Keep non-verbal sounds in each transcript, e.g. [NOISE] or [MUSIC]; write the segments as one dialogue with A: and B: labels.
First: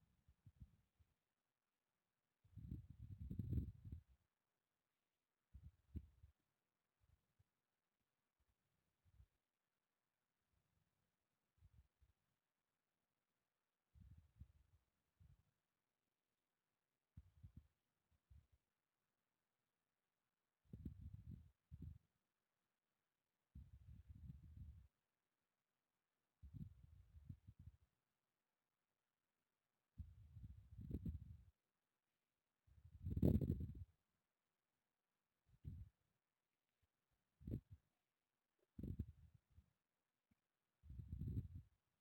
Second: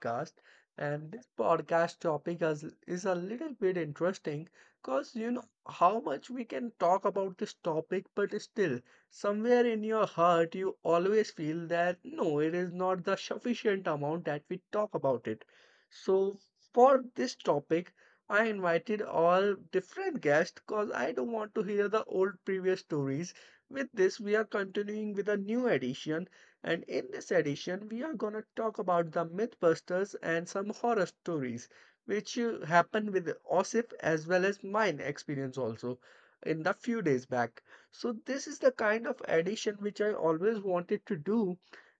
A: podcast. And this podcast topic is a little bit interesting because how much we can talk about this topic, but still, somewhere in your heart, you always feel that no, it is not the sufficient amount that we talk about it. So, for this topic, I invited all different guests because I don't want to hear the old previous stories. With this, we are continuing with a new edition, and in this edition, we are going to talk about the Mythbusters and some horror stories, which happened with Osif as well as mine experience also in the few days back. So, this is the kind of edition which I always wanted to do.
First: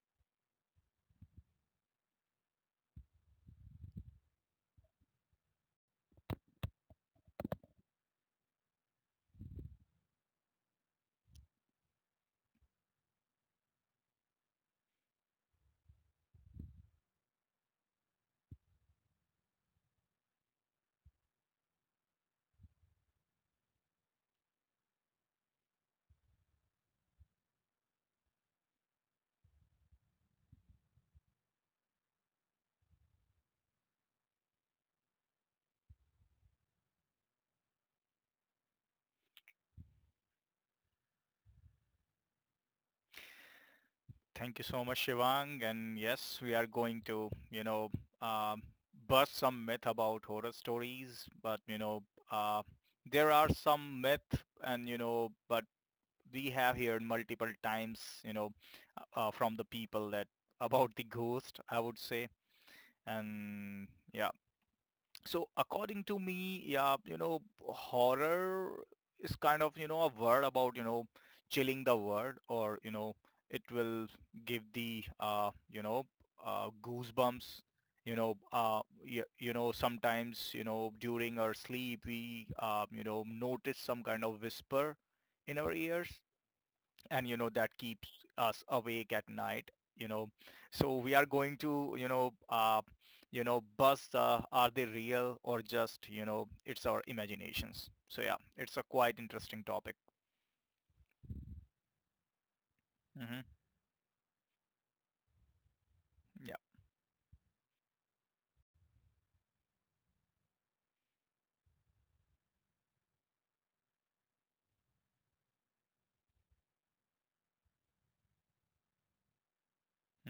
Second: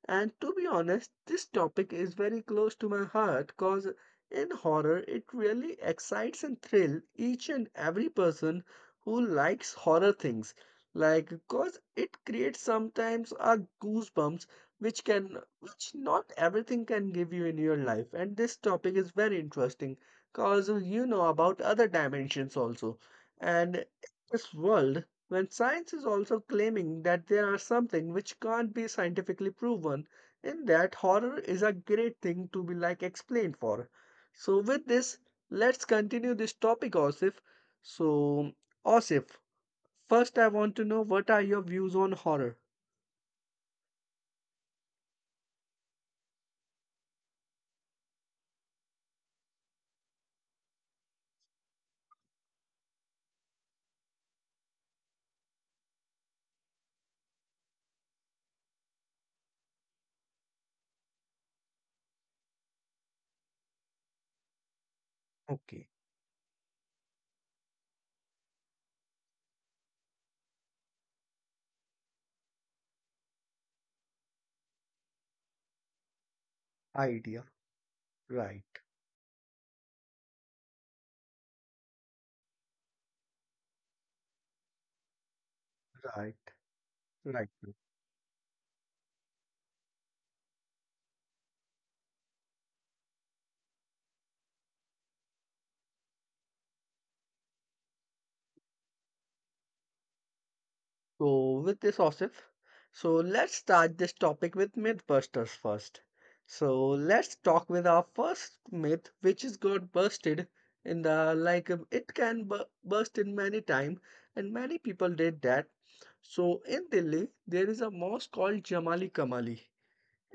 A: And to be honest, this topic is very close to my heart because in horror, it really excites and thrill each and every person who likes horror things like because it creates sometimes a goosebumps which can which not everything can give you in your life. And this topic is very interesting because you know about other dimensions also. And in this world, when science is also claiming that there are something which can't be scientifically proven, in that horror is a great thing to be like explained for. So with this, let's continue this topic, Osif. So, Osif, first I want to know, what are your views on horror?
B: Thank you so much, Shivang. And yes, we are going to, um, bust some myth about horror stories. But, uh, there are some myth and, but we have heard multiple times, from the people that about the ghost, I would say. And yeah, so
A: Okay.
B: according to me, yeah, horror is kind of, a word about, chilling the word or, it will give the,
A: Idea.
B: goosebumps,
A: Right.
B: sometimes, during our sleep, we notice some kind of whisper in our ears,
A: Right,
B: and
A: right. Right.
B: that keeps us awake at night. So we are going to, you know uh, buzz, are they real or just, it's our imaginations. So yeah, it's a quite interesting topic.
A: So, with this, Osif, so
B: Mm-hmm.
A: let's start this topic with Mythbusters first.
B: Yeah.
A: So, let's talk with our first myth, which is got busted in the like it can burst in many time, and many people did that. So, in Delhi, there is a mosque called Jamali Kamali.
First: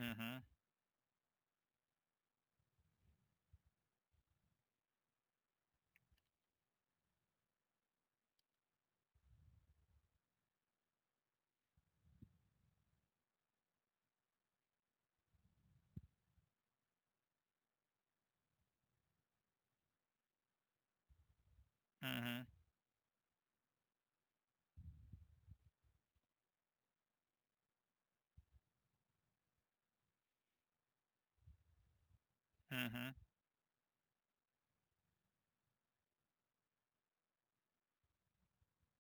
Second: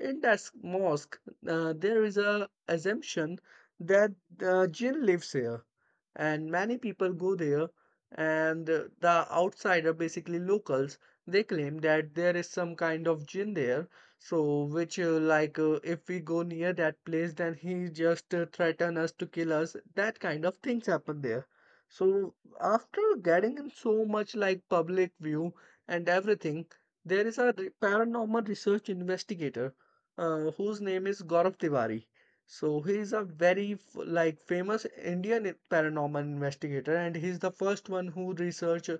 A: In that mosque, there is a assumption that the jinn lives here, and many people go there. And the outsider, basically locals, they claim that there is some kind of jinn there. So, which like if we go near that place, then he just threaten us to kill us. That kind of things happen there. So,
B: Mm-hmm.
A: after getting in so much like public view and everything, there is a paranormal research investigator whose name is Gaurav Tiwari. So he
B: Mm-hmm.
A: is a very like famous Indian paranormal investigator, and he's the first one who research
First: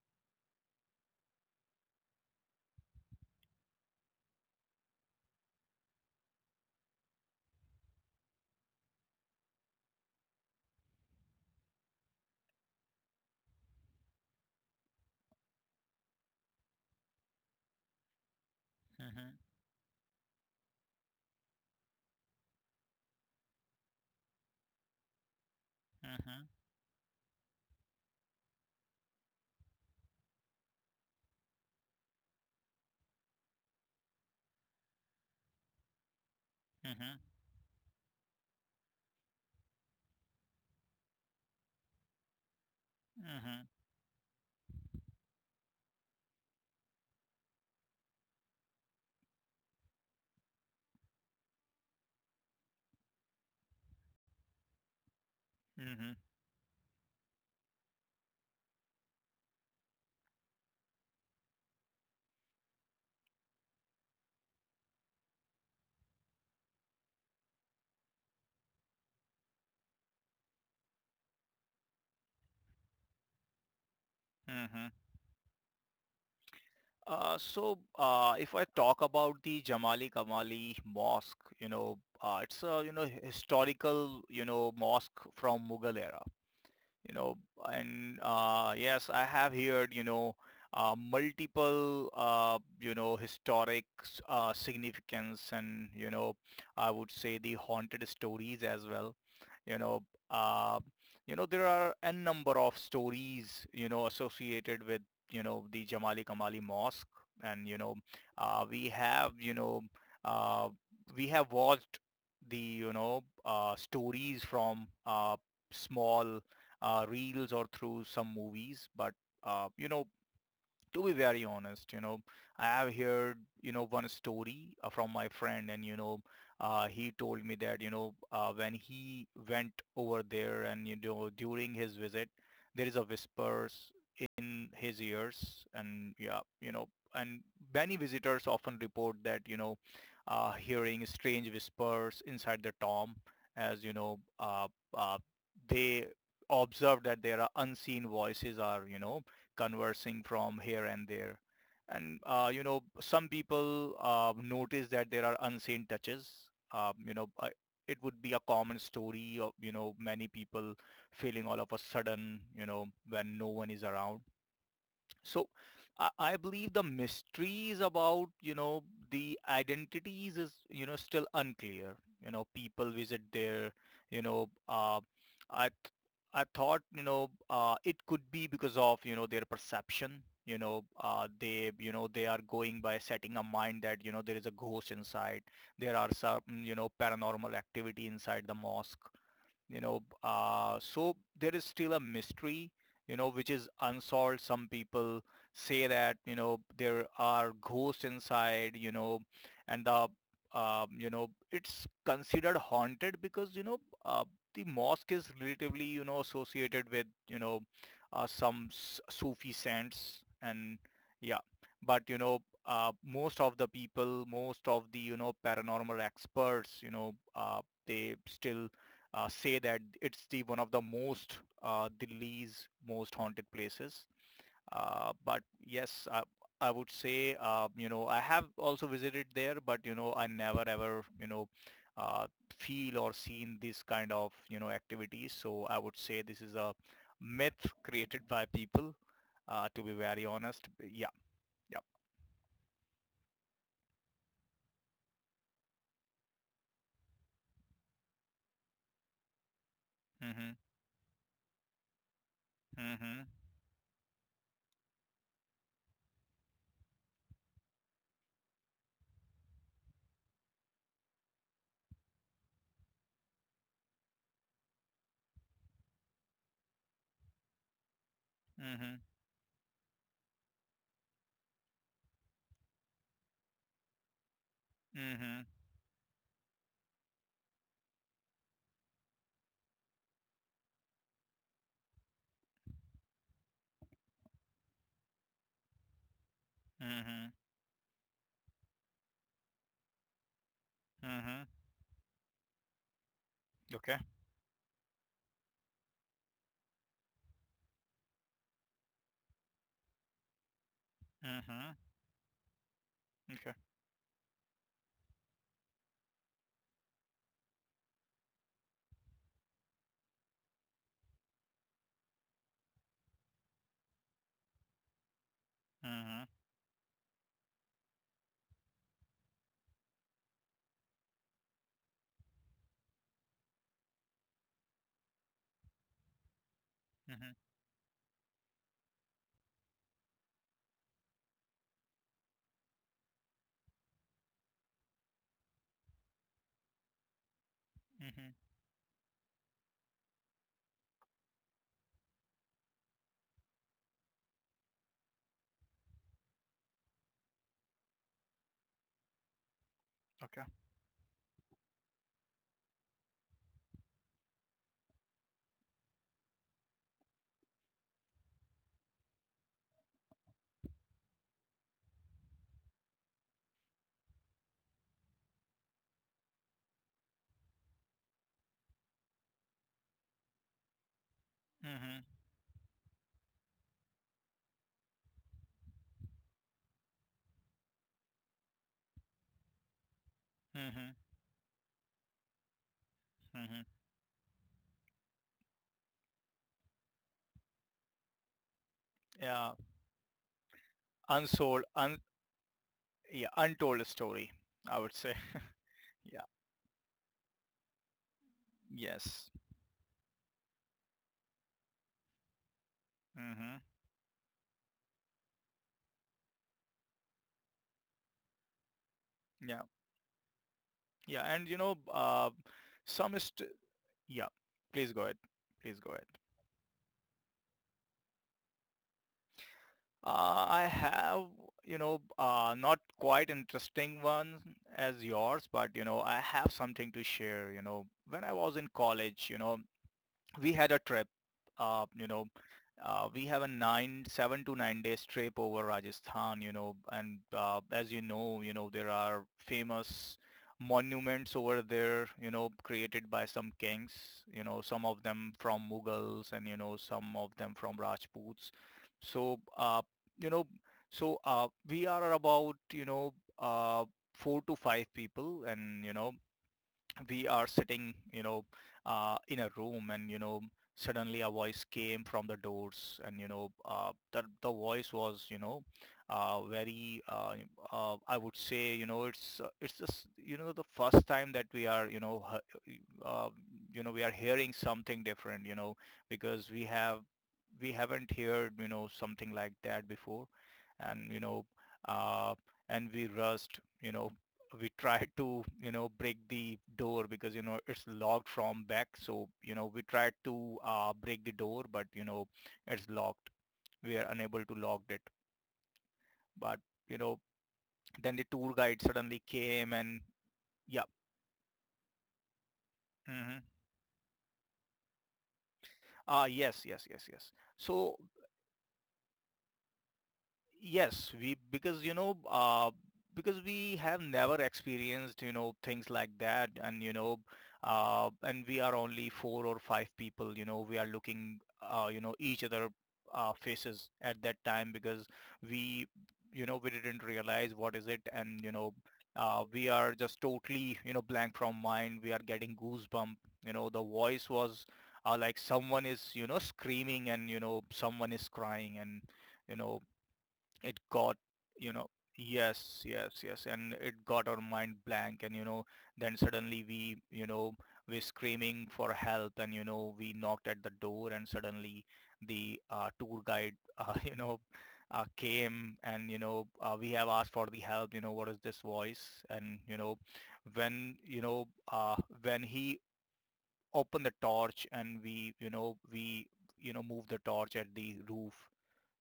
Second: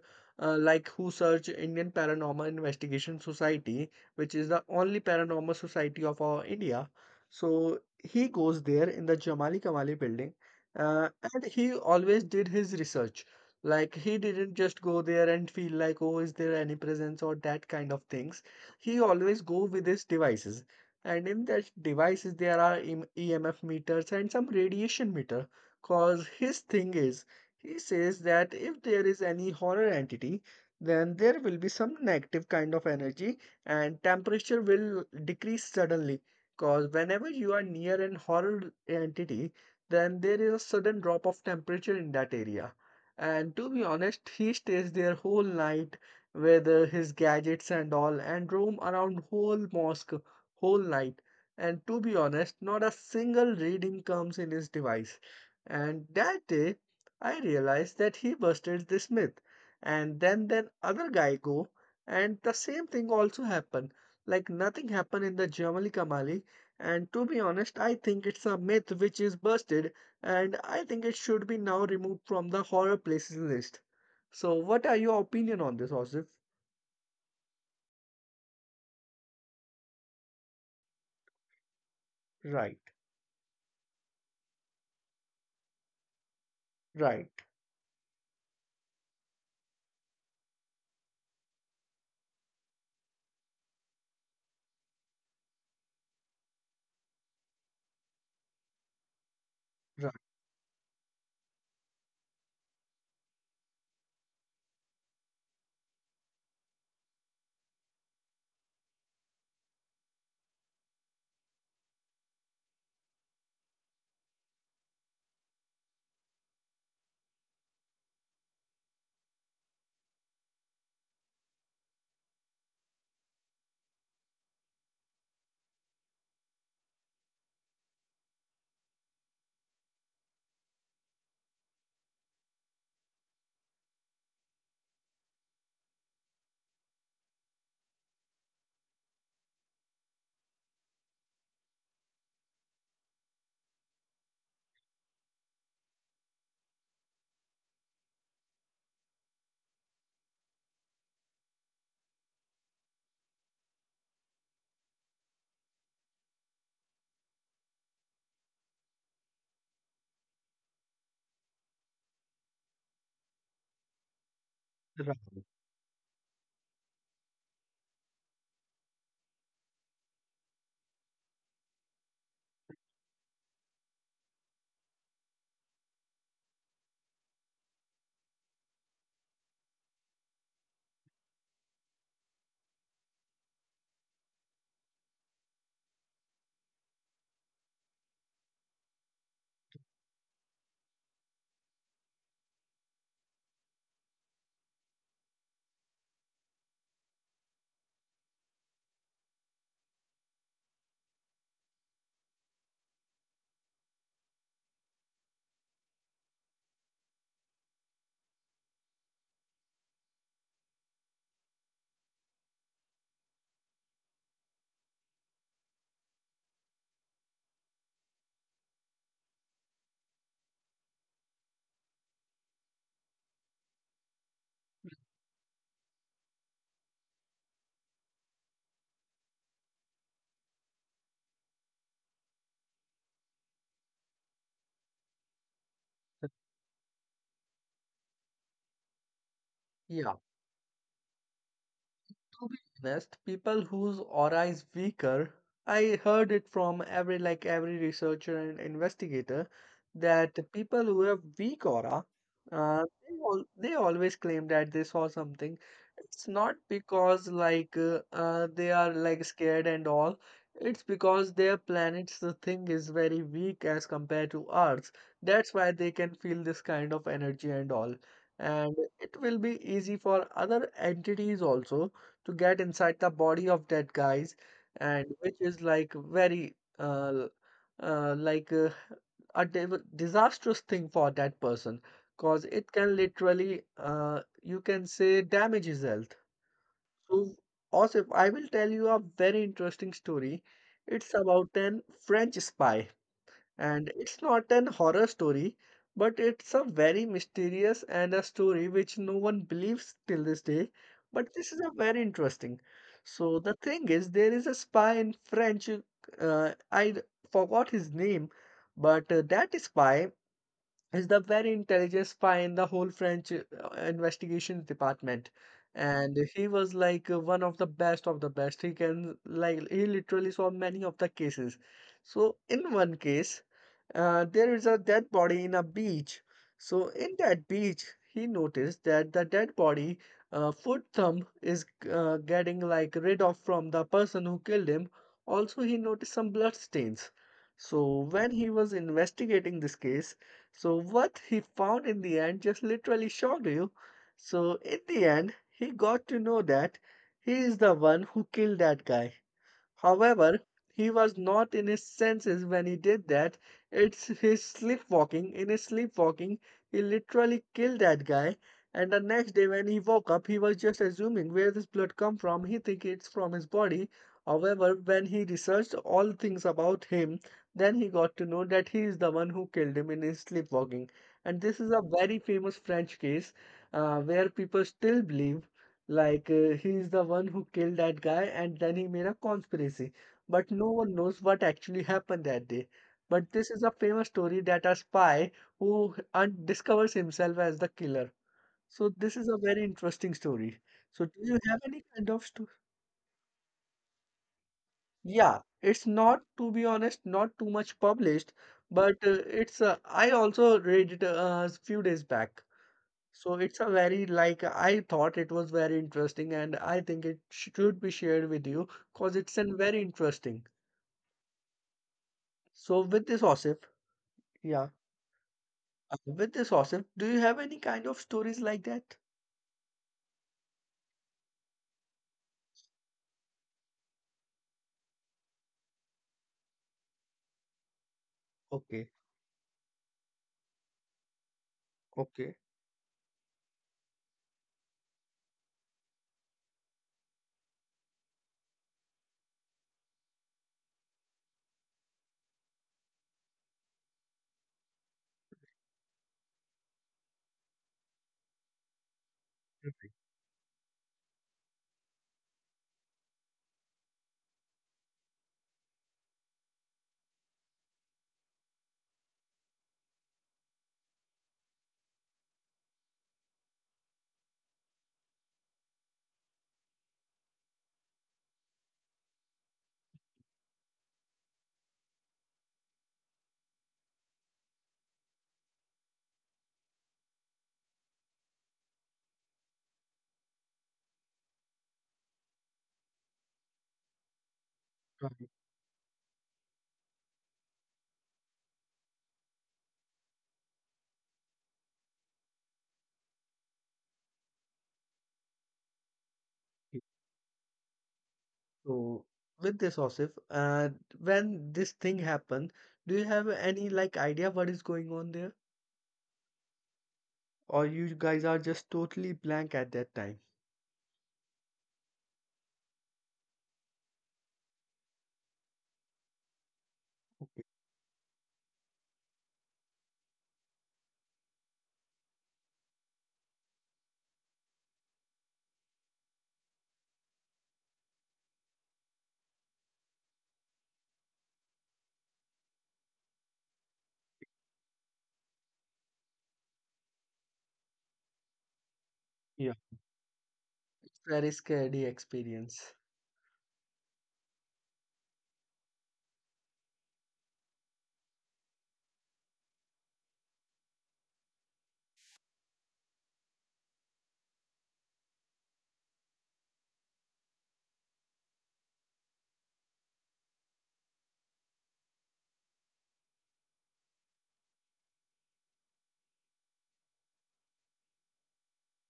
A: like who search Indian Paranormal Investigation Society, which is the only paranormal society of our India. So he goes there in the Jamali Kamali building, and he always did his research. Like he didn't just go there and feel like, oh, is there any presence or that kind of things. He
B: Mm-hmm.
A: always go with his devices, and in that devices there are emf meters and some radiation meter, cause
B: Mm-hmm.
A: his thing is he says that if there is any horror entity, then there will be some negative kind of energy and temperature will decrease suddenly, cause
B: Mm-hmm.
A: whenever you are near an horror entity, then there is a sudden drop of temperature in that area. And
B: Mm-hmm.
A: to be honest, he stays there whole night with his gadgets and all and roam around whole mosque whole night. And to be honest, not a single reading comes in his device. And
B: Mm-hmm.
A: that day, I realized that he busted this myth. And then other guy go, and the same thing also happened. Like nothing happened in the Jamali Kamali. And to be honest, I think it's a myth which is busted, and I think it should be now removed from the horror places list. So,
B: Mm-hmm.
A: what are your opinion on this, Osif?
B: If I talk about the Jamali Kamali Mosque, it's a
A: Right,
B: historical mosque from Mughal era, you
A: right,
B: know and yes, I have heard, multiple historic significance, and I would say the haunted stories as well. you know
A: right,
B: uh, there are a number of stories associated with the Jamali Kamali Mosque. And uh, we have you know uh, we have watched the, stories from, small, reels or through some movies. But uh, you know, to be very honest, I have heard, one story from my friend, and, he told me that, when he went over there and, during his visit, there is a whispers in his ears. And yeah, and many visitors often report that, hearing strange whispers inside the tomb, as, uh, they observe that there are unseen voices are, conversing from here and there. And, some people notice that there are unseen touches. Um, you know, uh, it would be a common story of, many people feeling all of a sudden, when no one is around. So
A: right.
B: I believe the mysteries about, the identities is, still unclear. You know, people visit there, you know, uh, I, th- I thought, it could be because of, their perception. They are going by setting a mind that, there is a ghost inside. There are some, paranormal activity inside the mosque. So there is still a mystery which is unsolved. Some people say that there are ghosts inside. And the you know it's considered haunted because, uh, the mosque is relatively associated with, some sufi saints. And yeah, but most of the people, most of the paranormal experts, they still say that it's the one of the most, the least most haunted places. But yes, I would say, I have also visited there, but I never ever, uh, feel or seen this kind of, activities. So I would say this is a myth created by people. To be
A: Yeah.
B: very honest, yeah, yeah.
A: Best people whose aura is weaker. I heard it from every like every researcher and investigator that the
B: Mhm,
A: people who have weak aura, they,
B: mhm,
A: they always claim that they saw something. It's not because like they are like scared and all. It's because their planets the thing is very weak as compared to earth. That's why they can feel this kind of energy and all, and
B: mhm,
A: it will be easy for other entities also to get inside the body of that guys, and which
B: mhm,
A: is like very like a disastrous thing for that person because it can literally you can say damage his health. So
B: mhm,
A: also I will tell you a very interesting story. It's
B: mhm.
A: about an French spy,
B: Okay.
A: and it's not an horror story, but it's a very mysterious and a story which no one believes till this day. But this is
B: Mhm.
A: a very interesting. So
B: Okay.
A: the thing is, there is a spy in French. I forgot his name, but that spy is the very intelligent spy in the whole French investigations department.
B: Mhm.
A: And he was like one of the best of the best. He can like he literally solve many of the cases. So in one case, there is a dead body in a beach. So in
B: Mhm.
A: that beach, he noticed that the dead body foot thumb is getting like rid of from the person who killed him. Also, he noticed some blood stains. So
B: Mhm.
A: when he was investigating this case, so what he found in the end just literally shocked you. So in the end, he got to know that he is the one who killed that guy.
B: Okay.
A: However, he was not in his senses when he did that. It's his sleepwalking. In his sleepwalking, he literally killed that guy. And the next day when he woke up, he was just assuming where this blood come from. He think it's from his body. However, when he researched all things about him, then he got to know that he is the one who killed him in his sleepwalking. And this is a
B: Mm-hmm.
A: very famous French case where people still believe like he is the one who killed that guy, and then he made a conspiracy. But no
B: Mm-hmm.
A: one knows what actually happened that day. But
B: Mm-hmm.
A: this is a famous story that a spy who un discovers himself as the killer. So this is a
B: Yeah.
A: very interesting story. So do you
B: Unsold.
A: have any
B: Un.
A: kind of story?
B: Yeah. Untold story, I would say.
A: Yeah, it's
B: [LAUGHS] Yeah.
A: not, to be honest, not too much published, but
B: Yes.
A: it's I also read it a few days back. So
B: Mm-hmm.
A: it's a very like I thought it was very interesting, and I think it should be shared with you because it's
B: Yeah.
A: an very interesting.
B: Yeah. And you know,
A: So
B: some
A: with this
B: is.
A: Osif,
B: Yeah.
A: yeah,
B: Please go ahead. Please go ahead.
A: with this Osif, do you have any kind of stories like that?
B: I have, not quite interesting one as yours, but I have something to share. You know, when I was in
A: Okay,
B: college, we had a trip. Uh, you know,
A: okay.
B: we have a 7 to 9 days trip over Rajasthan. You know, and as you know, there are famous monuments over there. You know, created by some kings. You know, some of them from Mughals, and some of them from Rajputs. So,
A: Perfect.
B: you know, we are about, uh, four to five people, and we are sitting, in a room, and, suddenly a voice came from the doors, and, the voice was, uh, very, uh, I would say, it's just, the first time that we are, uh, we are hearing something different, because we haven't heard, something like that before. And, uh, and we rushed, we tried
A: Right.
B: to break the door, because it's locked from back. So we tried to, break the door, but it's locked. We are unable to lock it. But
A: Yeah.
B: you know then the tour guide
A: So
B: suddenly
A: with
B: came,
A: this
B: and
A: Osif,
B: yeah.
A: when this thing happened, do you have
B: hmm
A: any like idea what is going on there?
B: yes, yes, yes, yes.
A: Or
B: So
A: you guys are just totally blank at that time?
B: yes, we, because because we have never experienced things like that, and
A: Okay.
B: and we are only four or five people. You know, we are looking, each other faces at that time, because we, we didn't realize what is it, and you know. We are just totally, blank from mind. We are getting goosebump. You know, the voice was, like someone is, screaming, and someone is crying, and you
A: Yeah.
B: know it
A: It's
B: got,
A: very
B: you know
A: scary experience.
B: yes, yes, yes. And it got our mind blank, and then suddenly we, we're screaming for help. And we knocked at the door, and suddenly the, tour guide, [LAUGHS] came, and we have asked for the help, what is this voice. And when you know uh, when he opened the torch, and we, moved the torch at the roof.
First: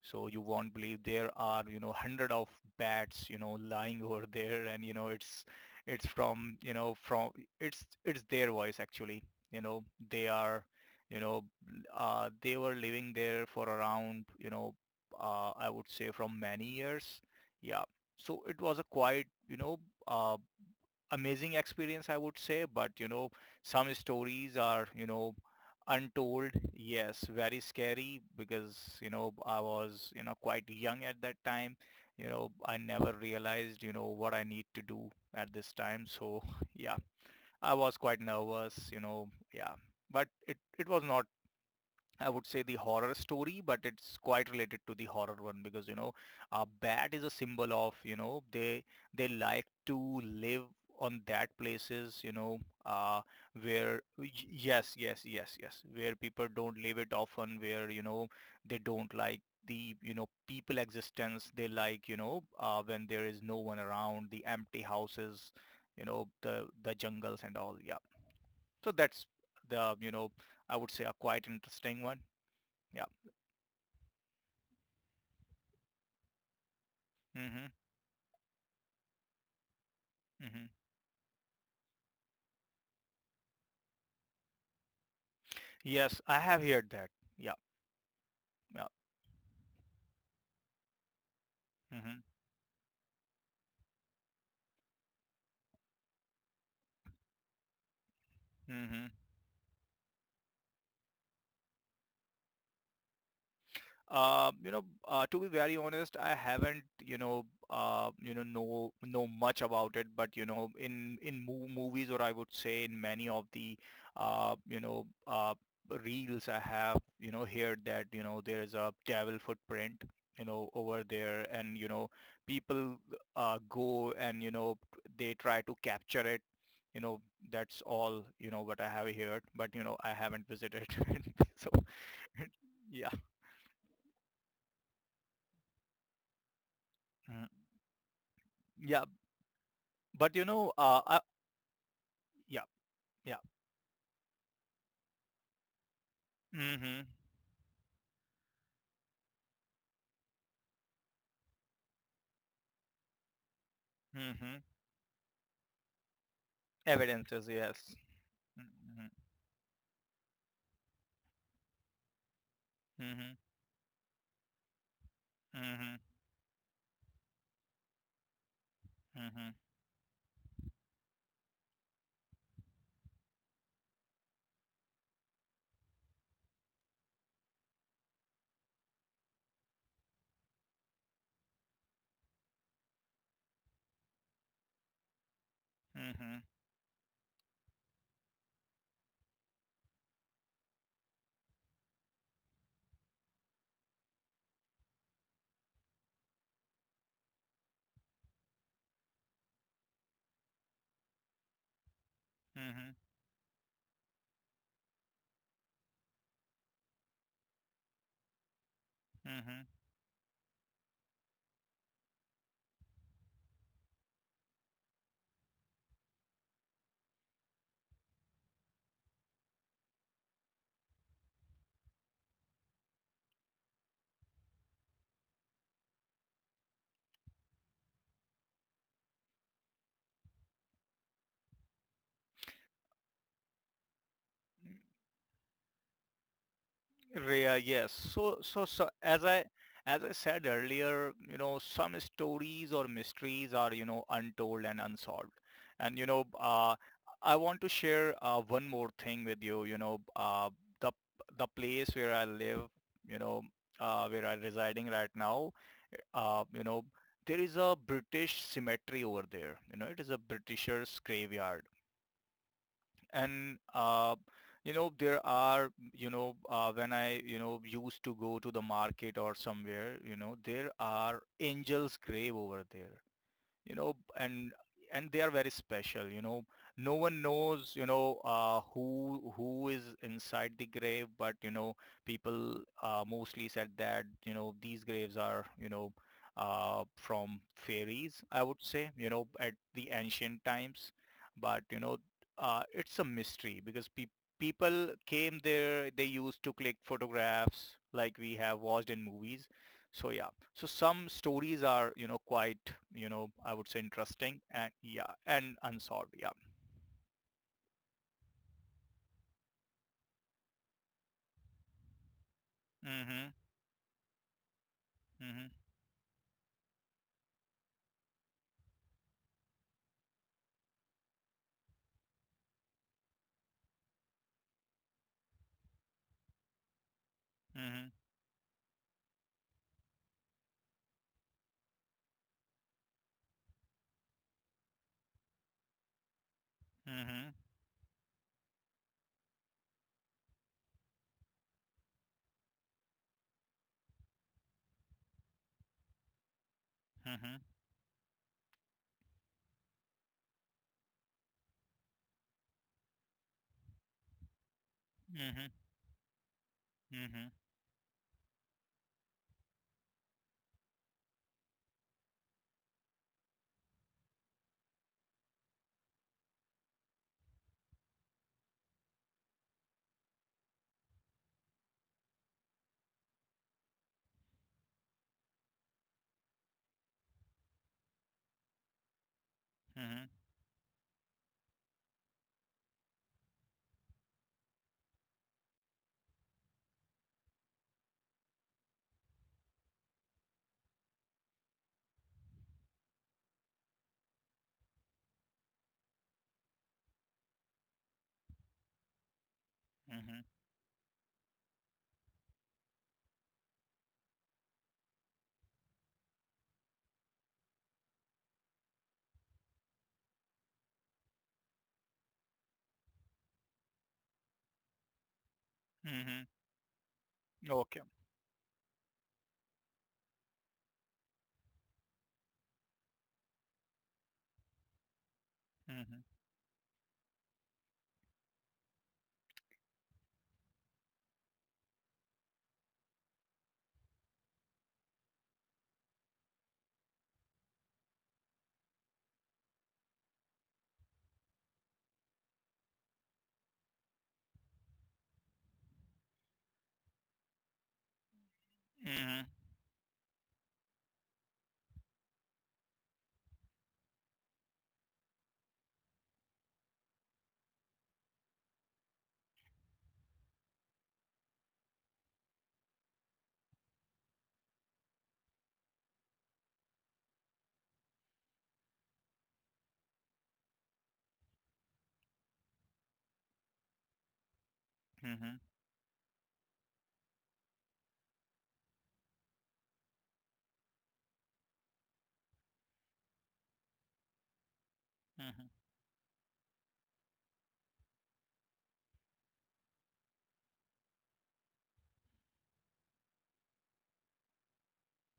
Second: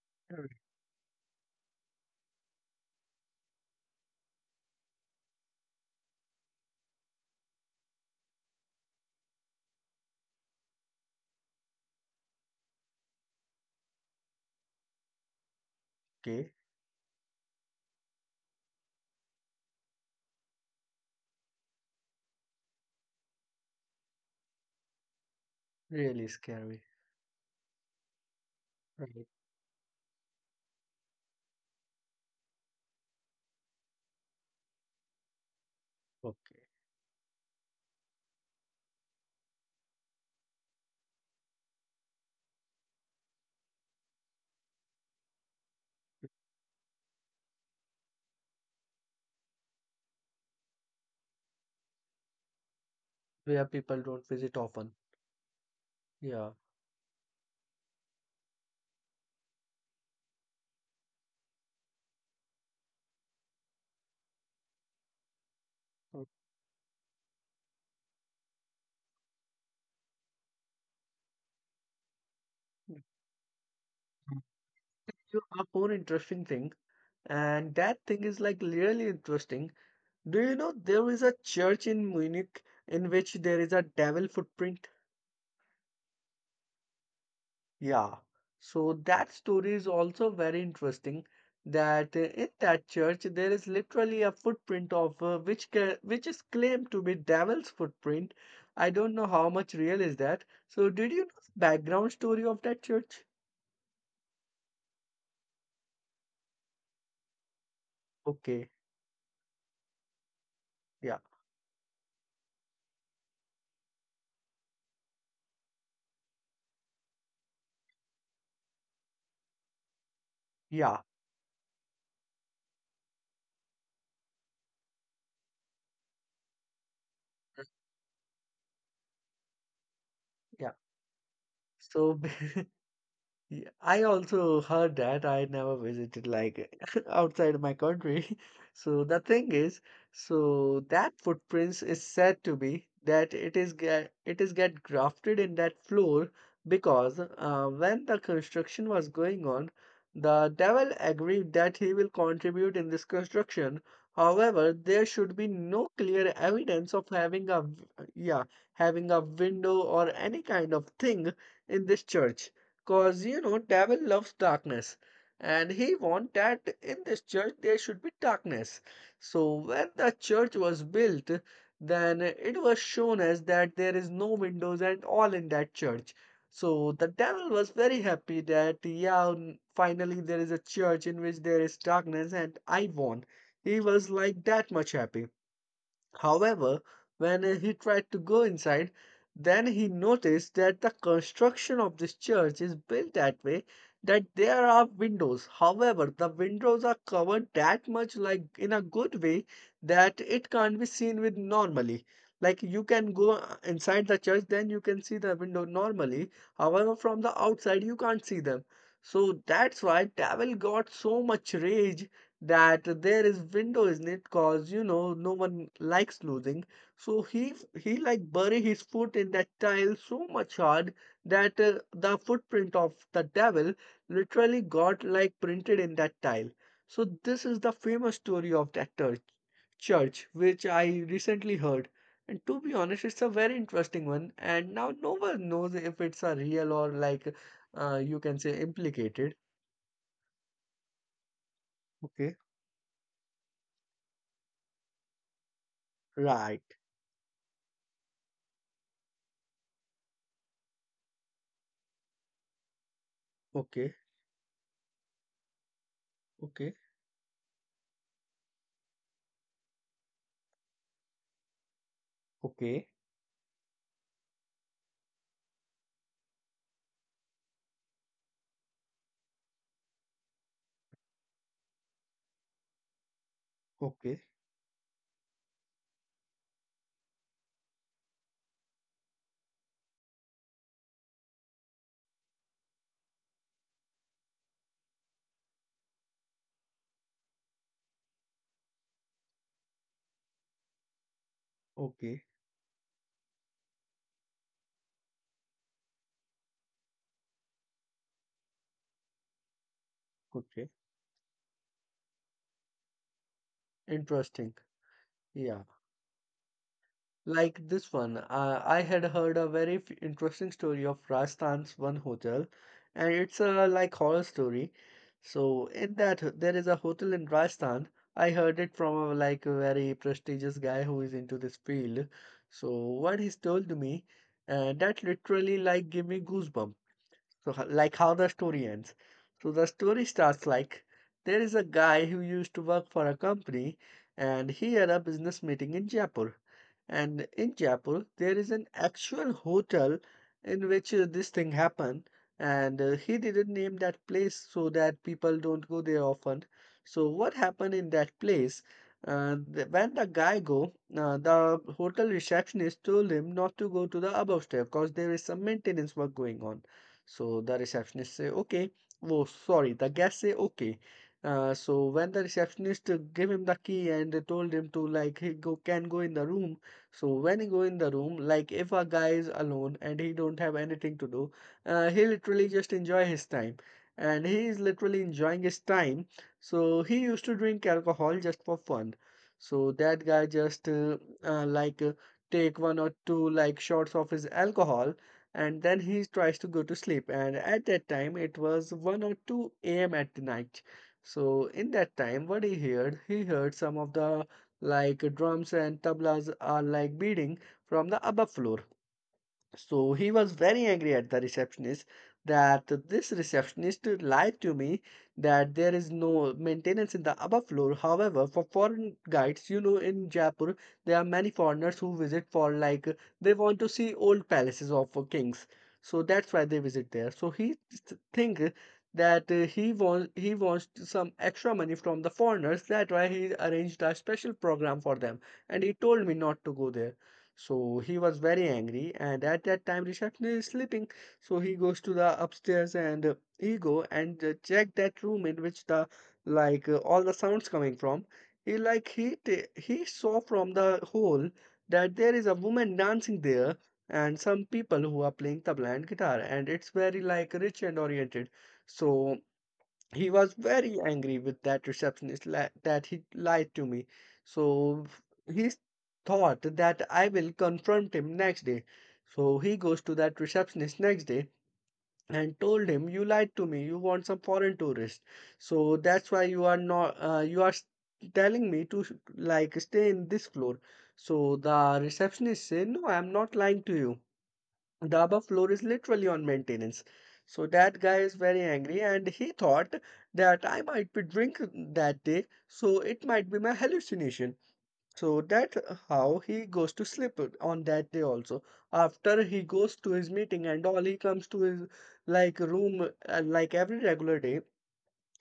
B: So you
A: Correct.
B: won't believe there are, hundred of bats, lying [LAUGHS] over there. And, it's from, it's their voice actually, you know, they are, you know, they were living there for around, I would say from
A: Okay.
B: many years. Yeah. So it was a quite, uh, amazing experience, I would say. But some stories are,
A: Really
B: untold.
A: scary.
B: Yes, very scary, because,
A: Right.
B: I was, quite young at that time. You know, I never realized, what I need to do at this time. So
A: Okay.
B: [LAUGHS] yeah, I was quite nervous, you know, yeah, but it was not, I would say, the horror story, but it's quite related to the horror one, because a bat is a symbol of, they like to live on that places, uh,
A: Where people don't visit often.
B: yes, yes, yes, yes, where people
A: Yeah.
B: don't live it often, where they don't like the you know people existence. They like, when there is no one around, the empty houses, the jungles and all. Yeah, so that's the, I would say, a quite interesting one.
A: Okay.
B: Yeah.
A: You have one interesting thing,
B: Mm-hmm.
A: and that thing is like really interesting. Do you
B: Mm-hmm.
A: know there is a church in Munich in which there is a devil footprint?
B: Yes, I have heard that. Yeah.
A: Yeah,
B: Yeah.
A: so that story is also very interesting that
B: Mm-hmm.
A: in that church there is literally a footprint of which which is claimed to be devil's footprint. I
B: Mm-hmm.
A: don't know how much real is that. So did you know the background story of that church?
B: To be very honest, I haven't,
A: Okay,
B: know much about it, but you know,
A: yeah,
B: in movies, or I would say in many of the, uh, you know, uh, reels, I have, heard that there is a devil footprint,
A: yeah,
B: over there, and people, go, and they try to capture it. You know, that's all, what I have heard, but I haven't
A: yeah.
B: visited, [LAUGHS] so
A: So [LAUGHS]
B: [LAUGHS] yeah.
A: yeah, I also heard that. I never visited like [LAUGHS]
B: Mm.
A: outside my country. [LAUGHS] So
B: Yeah.
A: the thing is,
B: But you know,
A: so
B: uh,
A: that
B: uh
A: footprints is said to
B: yeah,
A: be that
B: yeah.
A: it is get grafted in that floor
B: Mhm.
A: because when the construction was going on, the devil agreed that he will contribute in this construction.
B: Mhm.
A: However, there should be no clear evidence of having
B: Evidences,
A: a
B: yes.
A: yeah having
B: Mhm.
A: a window or any kind of thing in this church. Cause you
B: Mhm.
A: know, devil loves darkness, and he
B: Mhm.
A: want that in this church there should be darkness. So
B: Mhm.
A: when the church was built, then it was shown as that there is no windows and all in that church. So the devil was very happy that yeah, finally there is a church in which there is darkness and I won. He was like that much happy.
B: Mhm.
A: However, when he tried to go inside, then he noticed that the construction of this church is built that way that there are windows. However, the windows are covered that much, like in a good way, that it can't be seen with normally. Like you
B: Mhm.
A: can go inside the church, then you can see the window normally. However, from the outside, you can't see them. So
B: Mhm.
A: that's why Devil got so much rage that there is window, isn't it? Cause you know No one likes losing, so he like bury his foot in that tile so much hard that the footprint of the devil literally got like printed in that tile. So this is the famous story of that church which I recently heard. And to be honest, it's a very interesting one, and now no one knows if it's a real or like
B: Rhea, yes.
A: you can
B: So,
A: say
B: as
A: implicated.
B: as I said earlier, some
A: Okay.
B: stories or mysteries are, untold and unsolved. And,
A: Right.
B: I want to share one more thing with you. You know, the the place where I live, you know,
A: Okay.
B: where I'm residing right now, uh, you
A: Okay.
B: know, there is a British cemetery over there. It is a Britisher's graveyard,
A: Okay,
B: and there are when I used to go to the market or somewhere. There are angels' grave over there you know
A: okay,
B: and and they are very special. No one knows who is inside the grave, but people mostly said that these graves are from fairies, I would say, at the ancient times. But
A: okay,
B: it's a mystery because people came there. They used to click photographs like we have watched in movies. So yeah.
A: okay.
B: So some stories are quite, I would say, interesting.
A: Interesting.
B: And, yeah, and
A: Yeah.
B: unsolved. Yeah.
A: Like this one, I had heard a very f interesting story of Rajasthan's one hotel, and
B: Mhm.
A: it's a like horror story.
B: Mhm.
A: So in that, there is a hotel in Rajasthan. I heard it from a like a very prestigious guy who is into this field. So what he's told to me, that literally like gave me goosebumps. So, like how the story ends. So, the story starts like there is a guy who used to work for a company and he had a business meeting in Jaipur. And
B: Mhm.
A: in Jaipur, there is an actual hotel in which this thing happened. And he didn't name that place so that people don't go there often. So, what
B: Mhm.
A: happened in that place? When the guy go, the hotel receptionist told him not to go to the above step because there is some
B: Mhm.
A: maintenance work going on.
B: Mhm.
A: So the receptionist say, okay. Oh, sorry, the guest say, okay. So when the receptionist gave him the key and they told him to like he go can go in the room. So when he go in the room, like if a guy is alone and he don't have anything to do, he literally just enjoy his time. And he is literally enjoying his time. So he used to drink alcohol just for fun. So
B: Mhm.
A: that guy just uh, like uh, take one or two like shots of his alcohol, and then he tries to go to sleep. And at that time it was 1 or 2 a.m at the night. So in that time, what he heard, he heard some of the like drums and tablas are like beating from the above floor. So
B: Mhm.
A: he
B: Mhm.
A: was very angry at the receptionist that this receptionist lied to me, that there is no maintenance in the above floor. However, for foreign guides, you know, in Jaipur, there are many foreigners who visit for like they want to see old palaces of kings. So
B: Mhm.
A: that's why they visit there. So he
B: Okay.
A: think that he wants some extra money from the foreigners. That's why he arranged a special program for them. And he
B: Mhm.
A: told me not to go there. So he was very angry, and at that time Rishabh is sleeping. So he goes to the upstairs and he go and check that room in which the all the sounds coming from. He like he ta- he saw from the hole that there is a woman dancing there and some people who are playing tabla and guitar, and it's very like rich and oriented. So
B: Mhm.
A: he was very angry with that receptionist, that he lied to me. So he thought that I will confront him next day. So he goes to that receptionist next day and told him, "You lied to me. You want some foreign tourist. So that's why you are not. You are telling me to like stay in this floor." So the receptionist said, "No, I am not lying to you. The above
B: Mhm.
A: floor is literally on maintenance." So that guy is very angry and he thought that I might be drunk that day, so it might be my hallucination. So
B: Mhm.
A: that's how he goes to sleep on that day also. After he goes to his meeting and all, he comes to his like room like every regular day,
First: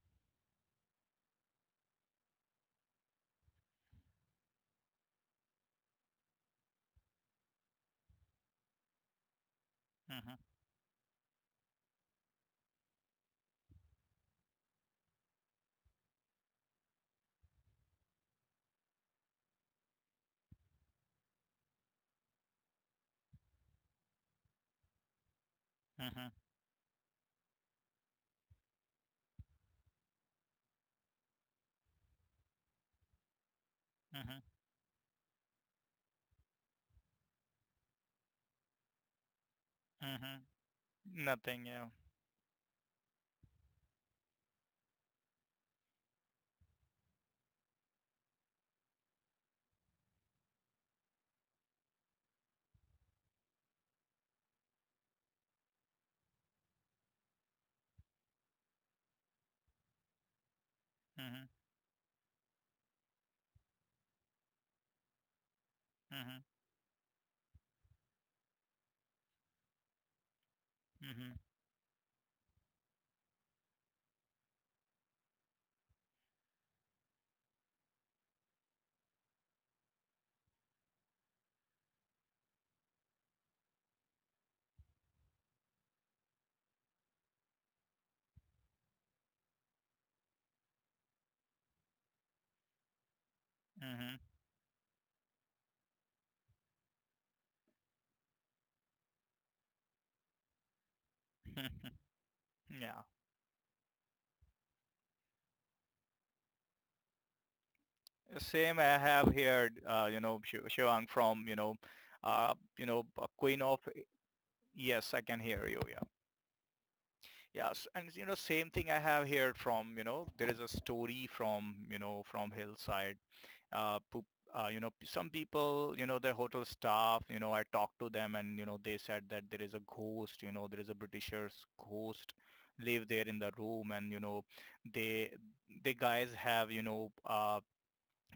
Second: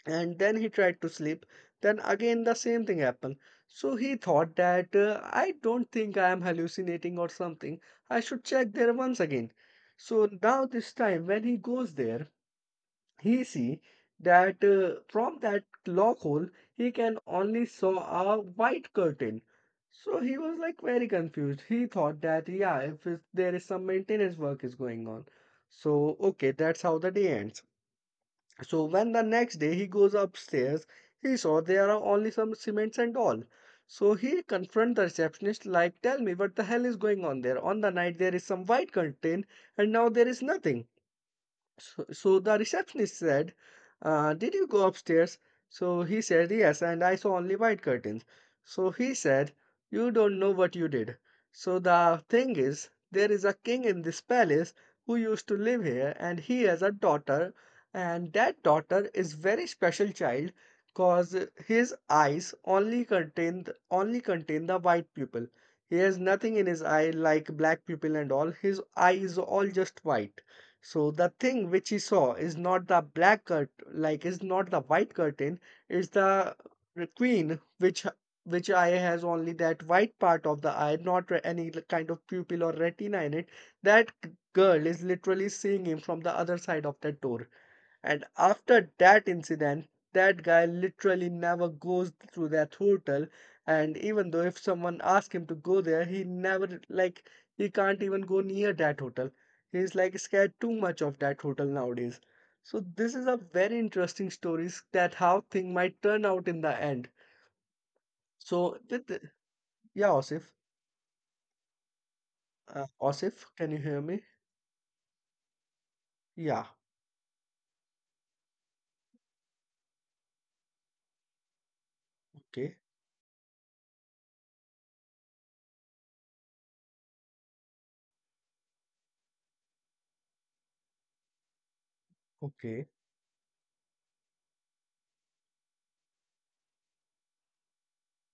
A: and then he tried to sleep. Then again the same thing happened. So he thought that I don't think I am hallucinating or something, I should check there once again. So
B: Mhm.
A: now this time when he goes there, he see that from that lock hole he can only saw a white curtain. So he was like very confused. He thought that, yeah, if it's, there is some maintenance work is going on. So
B: Mhm.
A: okay, that's how the day ends. So when the next day he goes upstairs, he saw there are only some cements and all. So
B: Mhm.
A: he confront the receptionist like, tell me what the hell is going on there. On the night there is some white contain and now there
B: Mhm.
A: is nothing.
B: Nothing, yeah.
A: So the receptionist said, did you go upstairs? So he said, yes, and I saw only white curtains. So he said, you don't know what you did. So the thing is, there is a king in this palace who used to live here, and he has a daughter, and that daughter is very special child because
B: Mhm.
A: his eyes only contain the white pupil. He has
B: Mhm.
A: nothing in his eye like black pupil and all. His eye is all just white. So the
B: Mhm.
A: thing which he saw is not the black curt like is not the white curtain, it's the queen which eye has only that white part of the eye, not any kind of pupil or retina in it. That girl is literally seeing him from the other side of that door. And after that incident, that guy literally never goes to that hotel. And
B: Mhm.
A: even though if someone asks him to go there, he never, like, he can't even go near that hotel. He's like scared too much of that hotel
B: [LAUGHS]
A: nowadays. So
B: Yeah.
A: this is a very interesting stories that how thing might turn out in the end.
B: Same,
A: So
B: I
A: with the-
B: have heard
A: yeah, Osif,
B: Shivang from a
A: Osif,
B: queen
A: can
B: of.
A: you hear me?
B: Yes, I can hear you. Yeah.
A: Yeah.
B: Yes. And, same thing I have here from, there is a story from, from
A: Okay.
B: Hillside. Poop, some people, their hotel staff, I talked to them, and they said that there is a ghost. There is a Britisher's ghost
A: Okay.
B: live there in the room, and, they, the guys have,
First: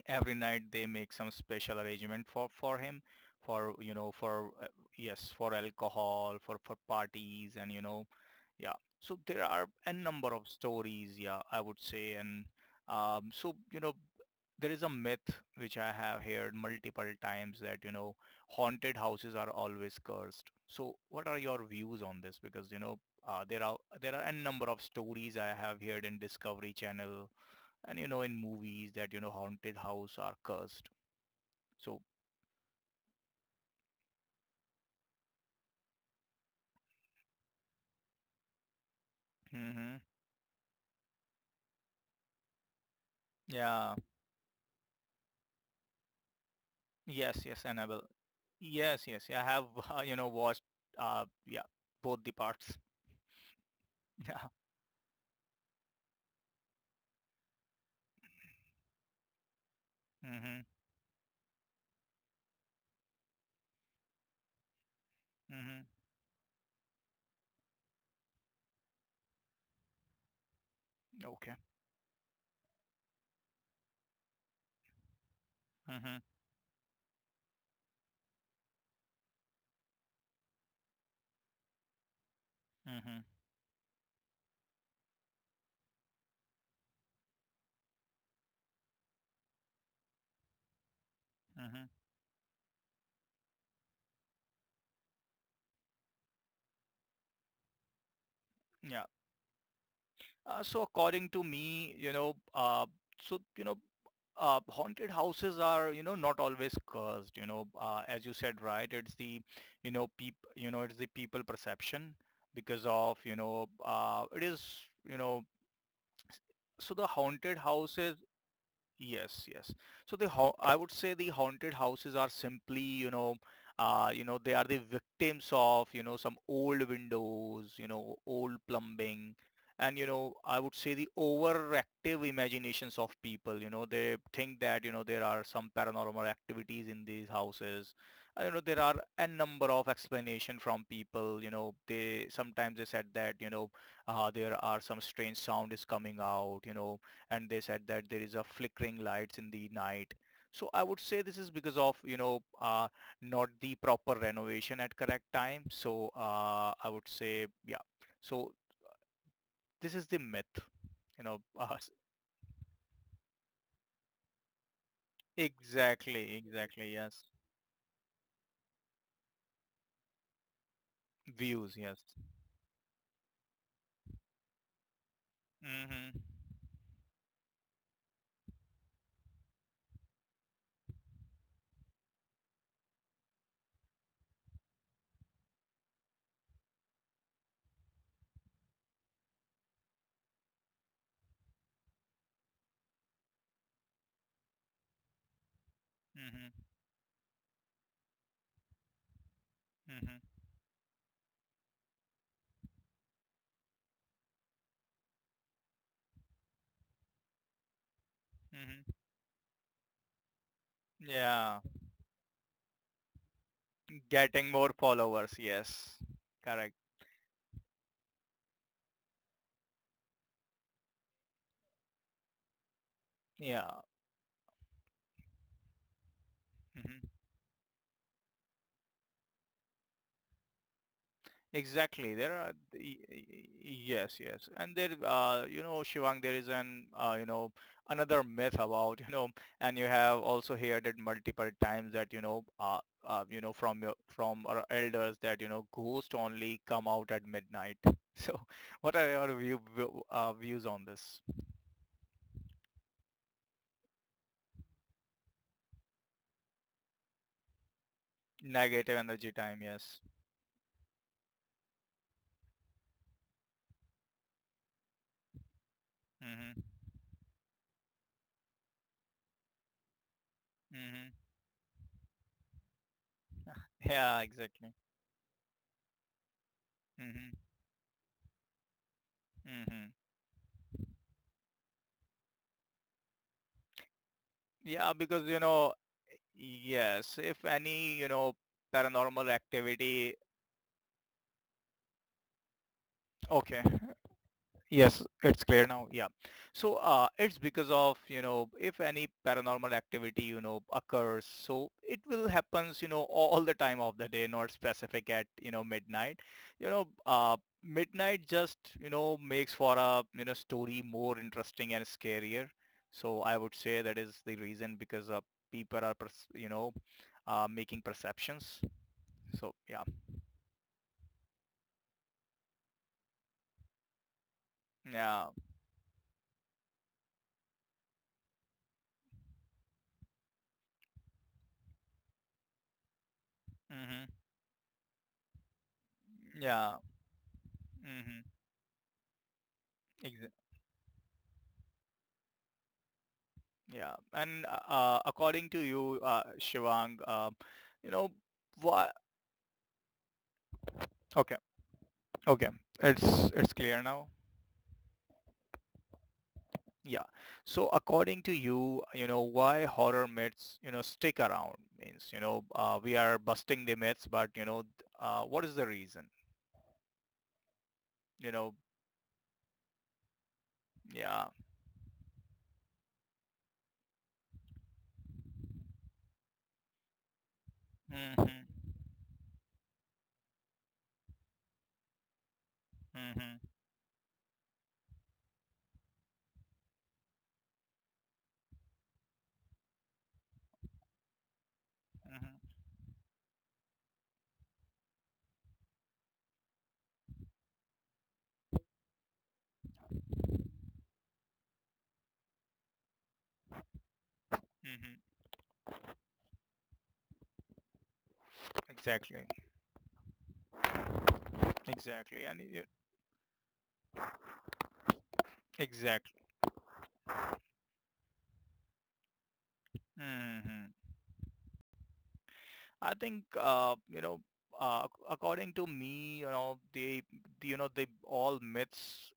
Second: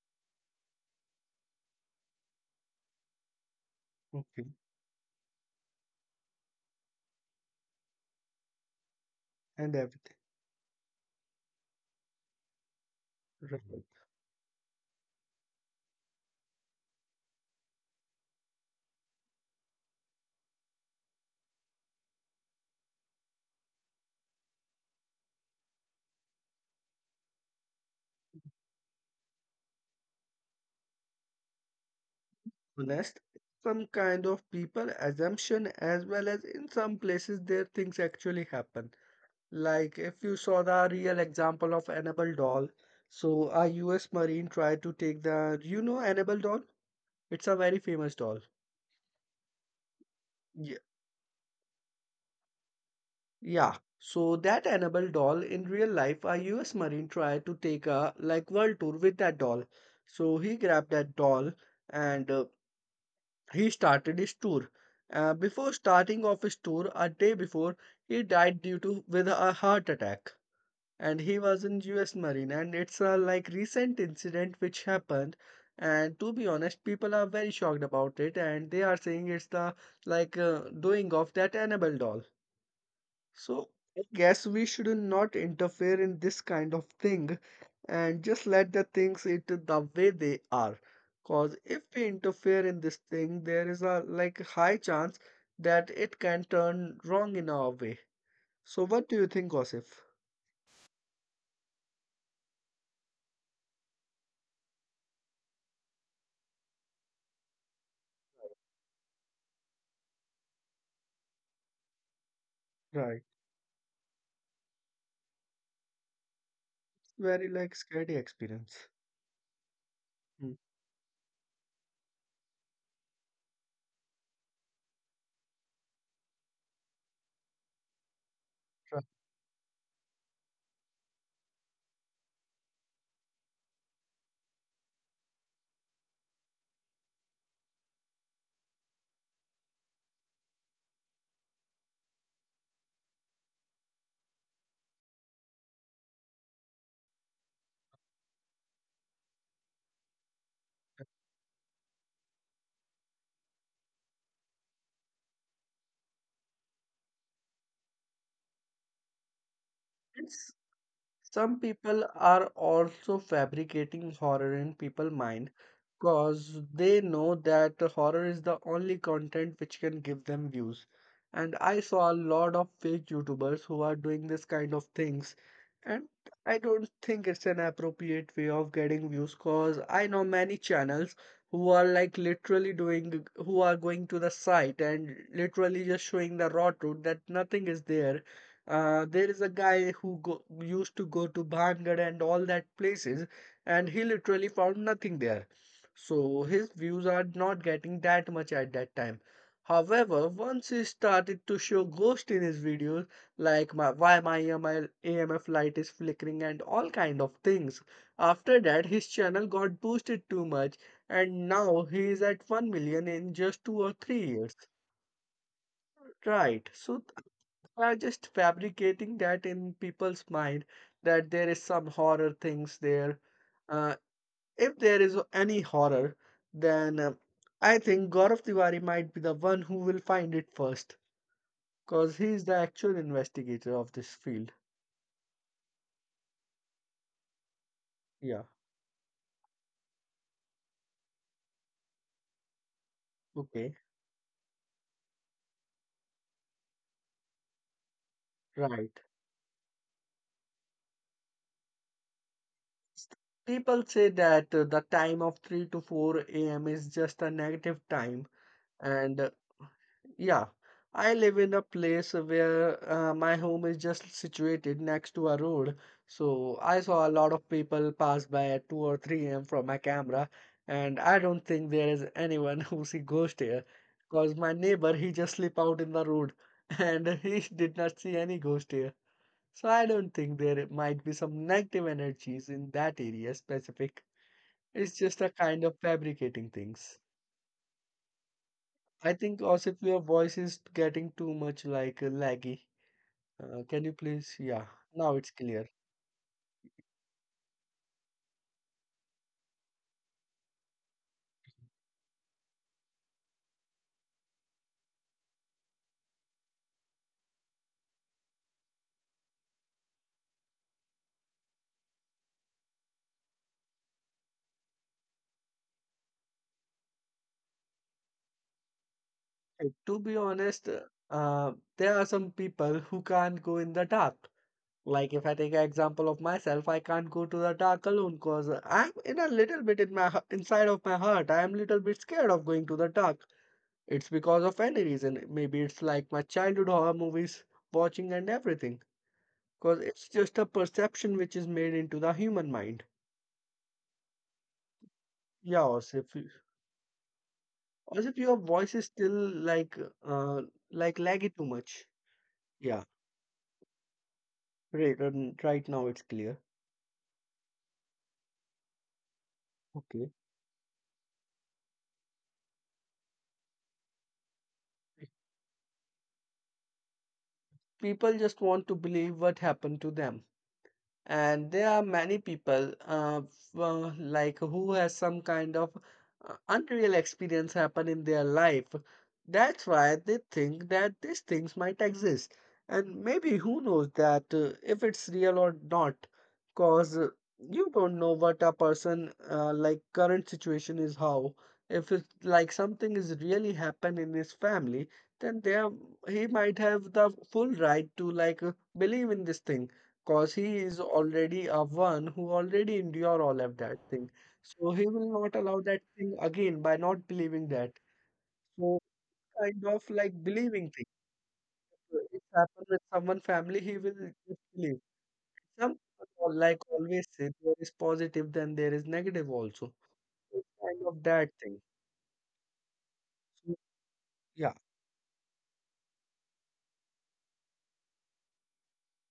B: every night they make some special arrangement for him, for
A: Okay.
B: for yes, for alcohol, for parties, and yeah. So there are
A: And
B: a
A: everything.
B: number of stories, yeah, I would say. And so
A: Right.
B: there is a myth which I have heard multiple times, that haunted houses are always cursed. So what are your views on this? Because there are a number of stories I have heard in Discovery Channel, and in movies, that haunted house are cursed. So.
A: Honest, some kind of people assumption as well as in some places there things actually happen.
B: Mm-hmm.
A: Like if you saw the real example of Annabelle doll, so a
B: Yeah.
A: US Marine tried to take the, you know, Annabelle doll.
B: Yes,
A: It's a
B: yes,
A: very
B: Annabelle.
A: famous doll.
B: Yes, yes. Yeah, I have, [LAUGHS] watched,
A: Yeah,
B: yeah, both the parts.
A: yeah.
B: [LAUGHS]
A: So
B: Yeah.
A: that Annabelle doll in real life, a US Marine tried to take a like world tour with that doll. So he
B: Mm-hmm.
A: grabbed that doll and he started his tour. Before
B: Mm-hmm.
A: starting off his tour, a day before, he died due to with a heart attack, and he
B: Okay.
A: was in U.S. Marine. And it's a like recent incident which happened,
B: Mm-hmm.
A: and to be honest, people are very shocked about it, and they are saying it's the like uh, doing of that Annabelle doll.
B: Mm-hmm.
A: So I guess we should not interfere in this kind of thing and just let the things it the way they are. Cause if
B: Mm-hmm.
A: we interfere in this thing, there is a like high chance that it can turn wrong in our way. So
B: Yeah.
A: what do you think, Osif?
B: So according to me, so haunted houses are not always cursed. As you said, right? It's the people perception, because of
A: Right.
B: it is. you know s- so the
A: Very
B: haunted
A: like
B: houses.
A: scary experience.
B: Yes, yes. So the
A: Hmm.
B: I would say the haunted houses are simply, they are the victims of some old windows, old
A: Right.
B: plumbing, and I would say, the overactive imaginations of people. They think that, there are some paranormal activities in these houses. There are a number of explanation from people. They sometimes they said that, there are some strange sound is coming out. And they said that there is a flickering lights in the night. So I would say this is because of, not the proper renovation at correct time. So I would say, yeah. So this is the
A: It's
B: myth, you know. [LAUGHS]
A: some
B: Uh,
A: people are also fabricating horror in people's mind
B: exactly,
A: because
B: exactly.
A: they
B: Yes,
A: know that the horror is the only content which can give them views. And
B: views.
A: I
B: Yes.
A: saw a lot of fake YouTubers who are doing this kind of things.
B: Mhm.
A: And I don't think it's an appropriate way of getting views because I know many channels who are like literally doing, who are going to the site and literally just showing the raw truth that nothing is there. There is a guy who go, used to go to Bhangad and all that places, and he literally found nothing there.
B: Mhm.
A: So his views are not getting that much at that time.
B: Mhm.
A: However, once he started to show ghost in his videos, like, my, why my AML, AMF light is flickering and all kind of things, after
B: Mhm.
A: that his channel got boosted too much, and
B: Yeah,
A: now he is at 1 million in just two or three
B: getting
A: years.
B: more followers. Yes, correct.
A: Right. So they are just fabricating that in people's mind that there is some horror things there.
B: Yeah.
A: Uh, if there is any horror,
B: Mhm.
A: then I think Gaurav Tiwari might be the one who will find it first,
B: Exactly.
A: because
B: There
A: he is
B: are
A: the actual investigator of
B: yes,
A: this
B: yes,
A: field.
B: and there, Shivang, there is an, another
A: Yeah.
B: myth about, and you have also heard it multiple times that,
A: Okay.
B: from your from our elders, that, ghosts only come out at midnight. [LAUGHS] So, what
A: Right.
B: are your views on this?
A: People say that the time of 3 to 4 a.m. is just a negative time,
B: Negative
A: and
B: energy time, yes.
A: yeah, I live in a place where my home is just situated next to a road.
B: Mm-hmm.
A: So I saw a lot of people pass by at 2 or 3 a.m from my camera, and
B: Mm-hmm.
A: I don't think there is anyone [LAUGHS] who see ghost here,
B: Yeah,
A: because my
B: exactly.
A: neighbor he just sleep out in the road [LAUGHS] and
B: Mm-hmm.
A: he did not see any ghost here. So
B: Mm-hmm.
A: I don't think there might be some negative energies in that area specific.
B: Yeah,
A: It's just
B: because
A: a kind of fabricating things.
B: yes, if any,
A: I
B: paranormal
A: think also your
B: activity. [LAUGHS]
A: voice is getting too much like laggy.
B: Okay.
A: Can you please? Yeah,
B: Yes,
A: now it's
B: it's clear
A: clear.
B: now. Yeah. So, it's because of, if any paranormal activity, occurs, so it will happens, all the time of the day, not specific at, midnight. You know, uh, midnight just, makes for a, story more interesting and scarier. So I would say that is the reason, because people are, making perceptions. So, yeah.
A: To be honest, uh, there are some people who can't go in the dark. Like
B: Yeah.
A: if I take an example of myself, I can't go to the dark alone because I'm in a little bit in my inside of my heart. I am little bit scared of going to the dark.
B: Hmm.
A: It's because of any reason. Maybe it's like my childhood
B: Yeah.
A: horror movies watching
B: Hmm.
A: and everything. Because it's
B: Exa-
A: just a perception which is made into the human mind.
B: yeah. And according to
A: Yeah,
B: you,
A: Osif,
B: Shivang, you
A: as
B: know
A: if your voice is
B: what?
A: still like uh like laggy
B: Okay.
A: too much.
B: Okay.
A: Yeah,
B: It's clear now.
A: right. Right now it's clear.
B: Yeah. So according to you, you know why horror
A: Okay,
B: myths, stick around, means we are busting the myths, but what is the reason?
A: people
B: You
A: just
B: know.
A: want to believe what happened to them,
B: Yeah.
A: and there are many people, well, like who has some kind of unreal experience happen in their
B: Hmm.
A: life. That's why they think that these things might exist, and
B: Hmm.
A: maybe who knows that, if it's real or not. Cause, you don't know what a person, like current situation is how. If it's
B: Hmm.
A: like something is really happened in his family, then there he might have the full right to like, believe in this thing. Cause he is already a one who already endure all of that thing. So he
B: Hmm.
A: will not allow that thing again by not believing that. So
B: Exactly.
A: kind of like believing thing. So
B: Exactly.
A: it's
B: And
A: happened with someone family, he will just believe. Some
B: exactly.
A: people, like always say there is positive, then there is negative also. So, it's
B: Hmm.
A: kind of that thing.
B: I think
A: So, yeah,
B: according to me, they all myths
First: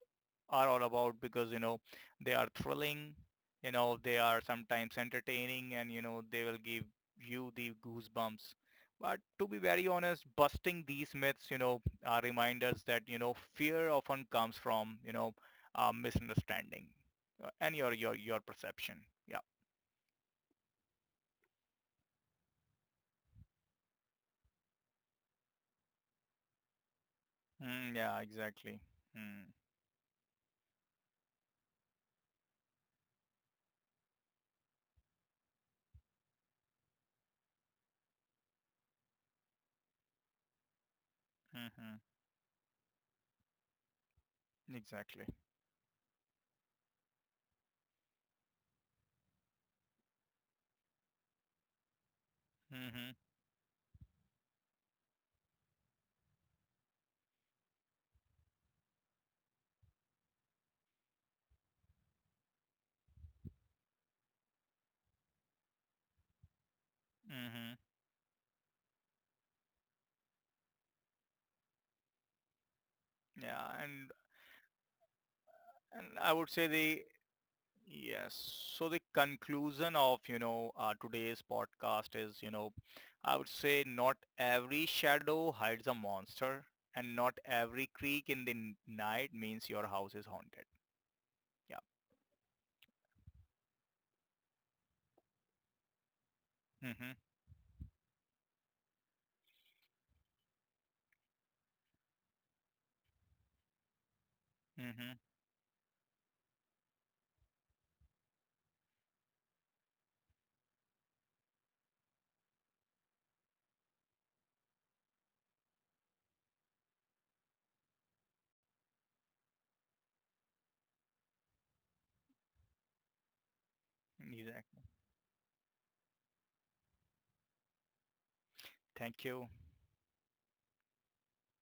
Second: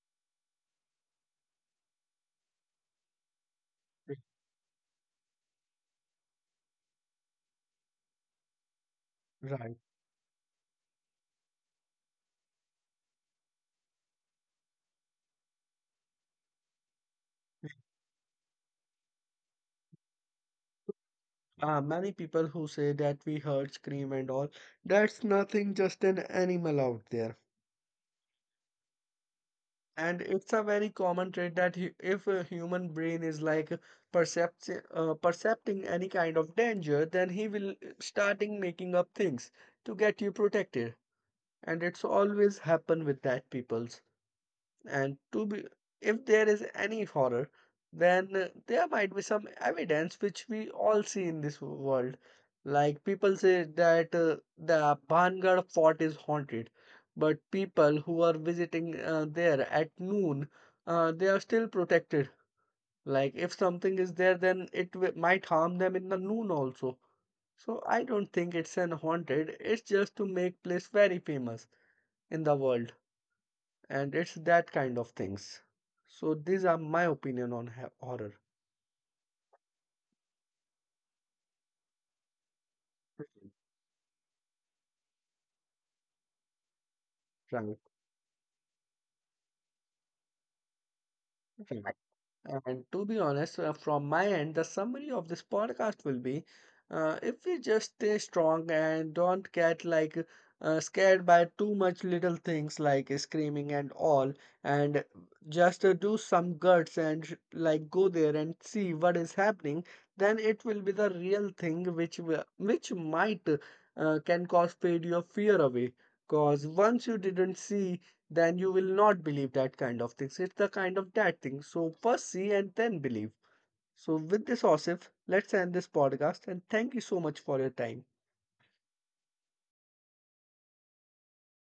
B: are all about, because they are thrilling, they
A: r-
B: are sometimes entertaining, and they will give you the goosebumps. But to be
A: right.
B: very honest, busting these myths, remind us that fear often comes from misunderstanding and your perception. Yeah.
A: Many people who say that we heard scream and all, that's nothing, just an animal out there.
B: Mm, yeah. Exactly. Mm.
A: And it's a very common trait that, if a human brain is like percepting any kind of danger, then he will, starting making up things to get you protected. And
B: Hmm.
A: it's always happen with that people. And
B: Exactly.
A: to be, if there is any horror, then there might be some evidence which we all see in this world. Like
B: Mhm.
A: people say that, the Bhangar fort is haunted, but people who are visiting there at noon, they are still protected. Like if something is there, then it w might harm them in the noon also. So
B: Hmm.
A: I don't think it's an haunted. It's just to make place very famous in the world,
B: Yeah,
A: and
B: and
A: it's that kind of things. So
B: I would
A: these
B: say
A: are my
B: the.
A: opinion on horror.
B: Yes. So the conclusion of, today's podcast is, I
A: Right,
B: would say, not every shadow hides a monster, and not
A: right,
B: every creak in the night means your house is haunted. Yeah.
A: right. And to be honest, from my end, the summary of this podcast will be
B: Hmm.
A: if we just stay strong and don't get like scared by too much little things like screaming and all, and
B: Hmm.
A: just do some guts and like go there and see what is happening, then it will be the real thing which which might can cause fade your fear away. Cause once you didn't see, then you will not believe that kind of things. It's the kind of that thing. So first see and then believe. So with this,
B: Exactly.
A: Osif, let's end this podcast, and thank you so much for your time.
B: Thank you.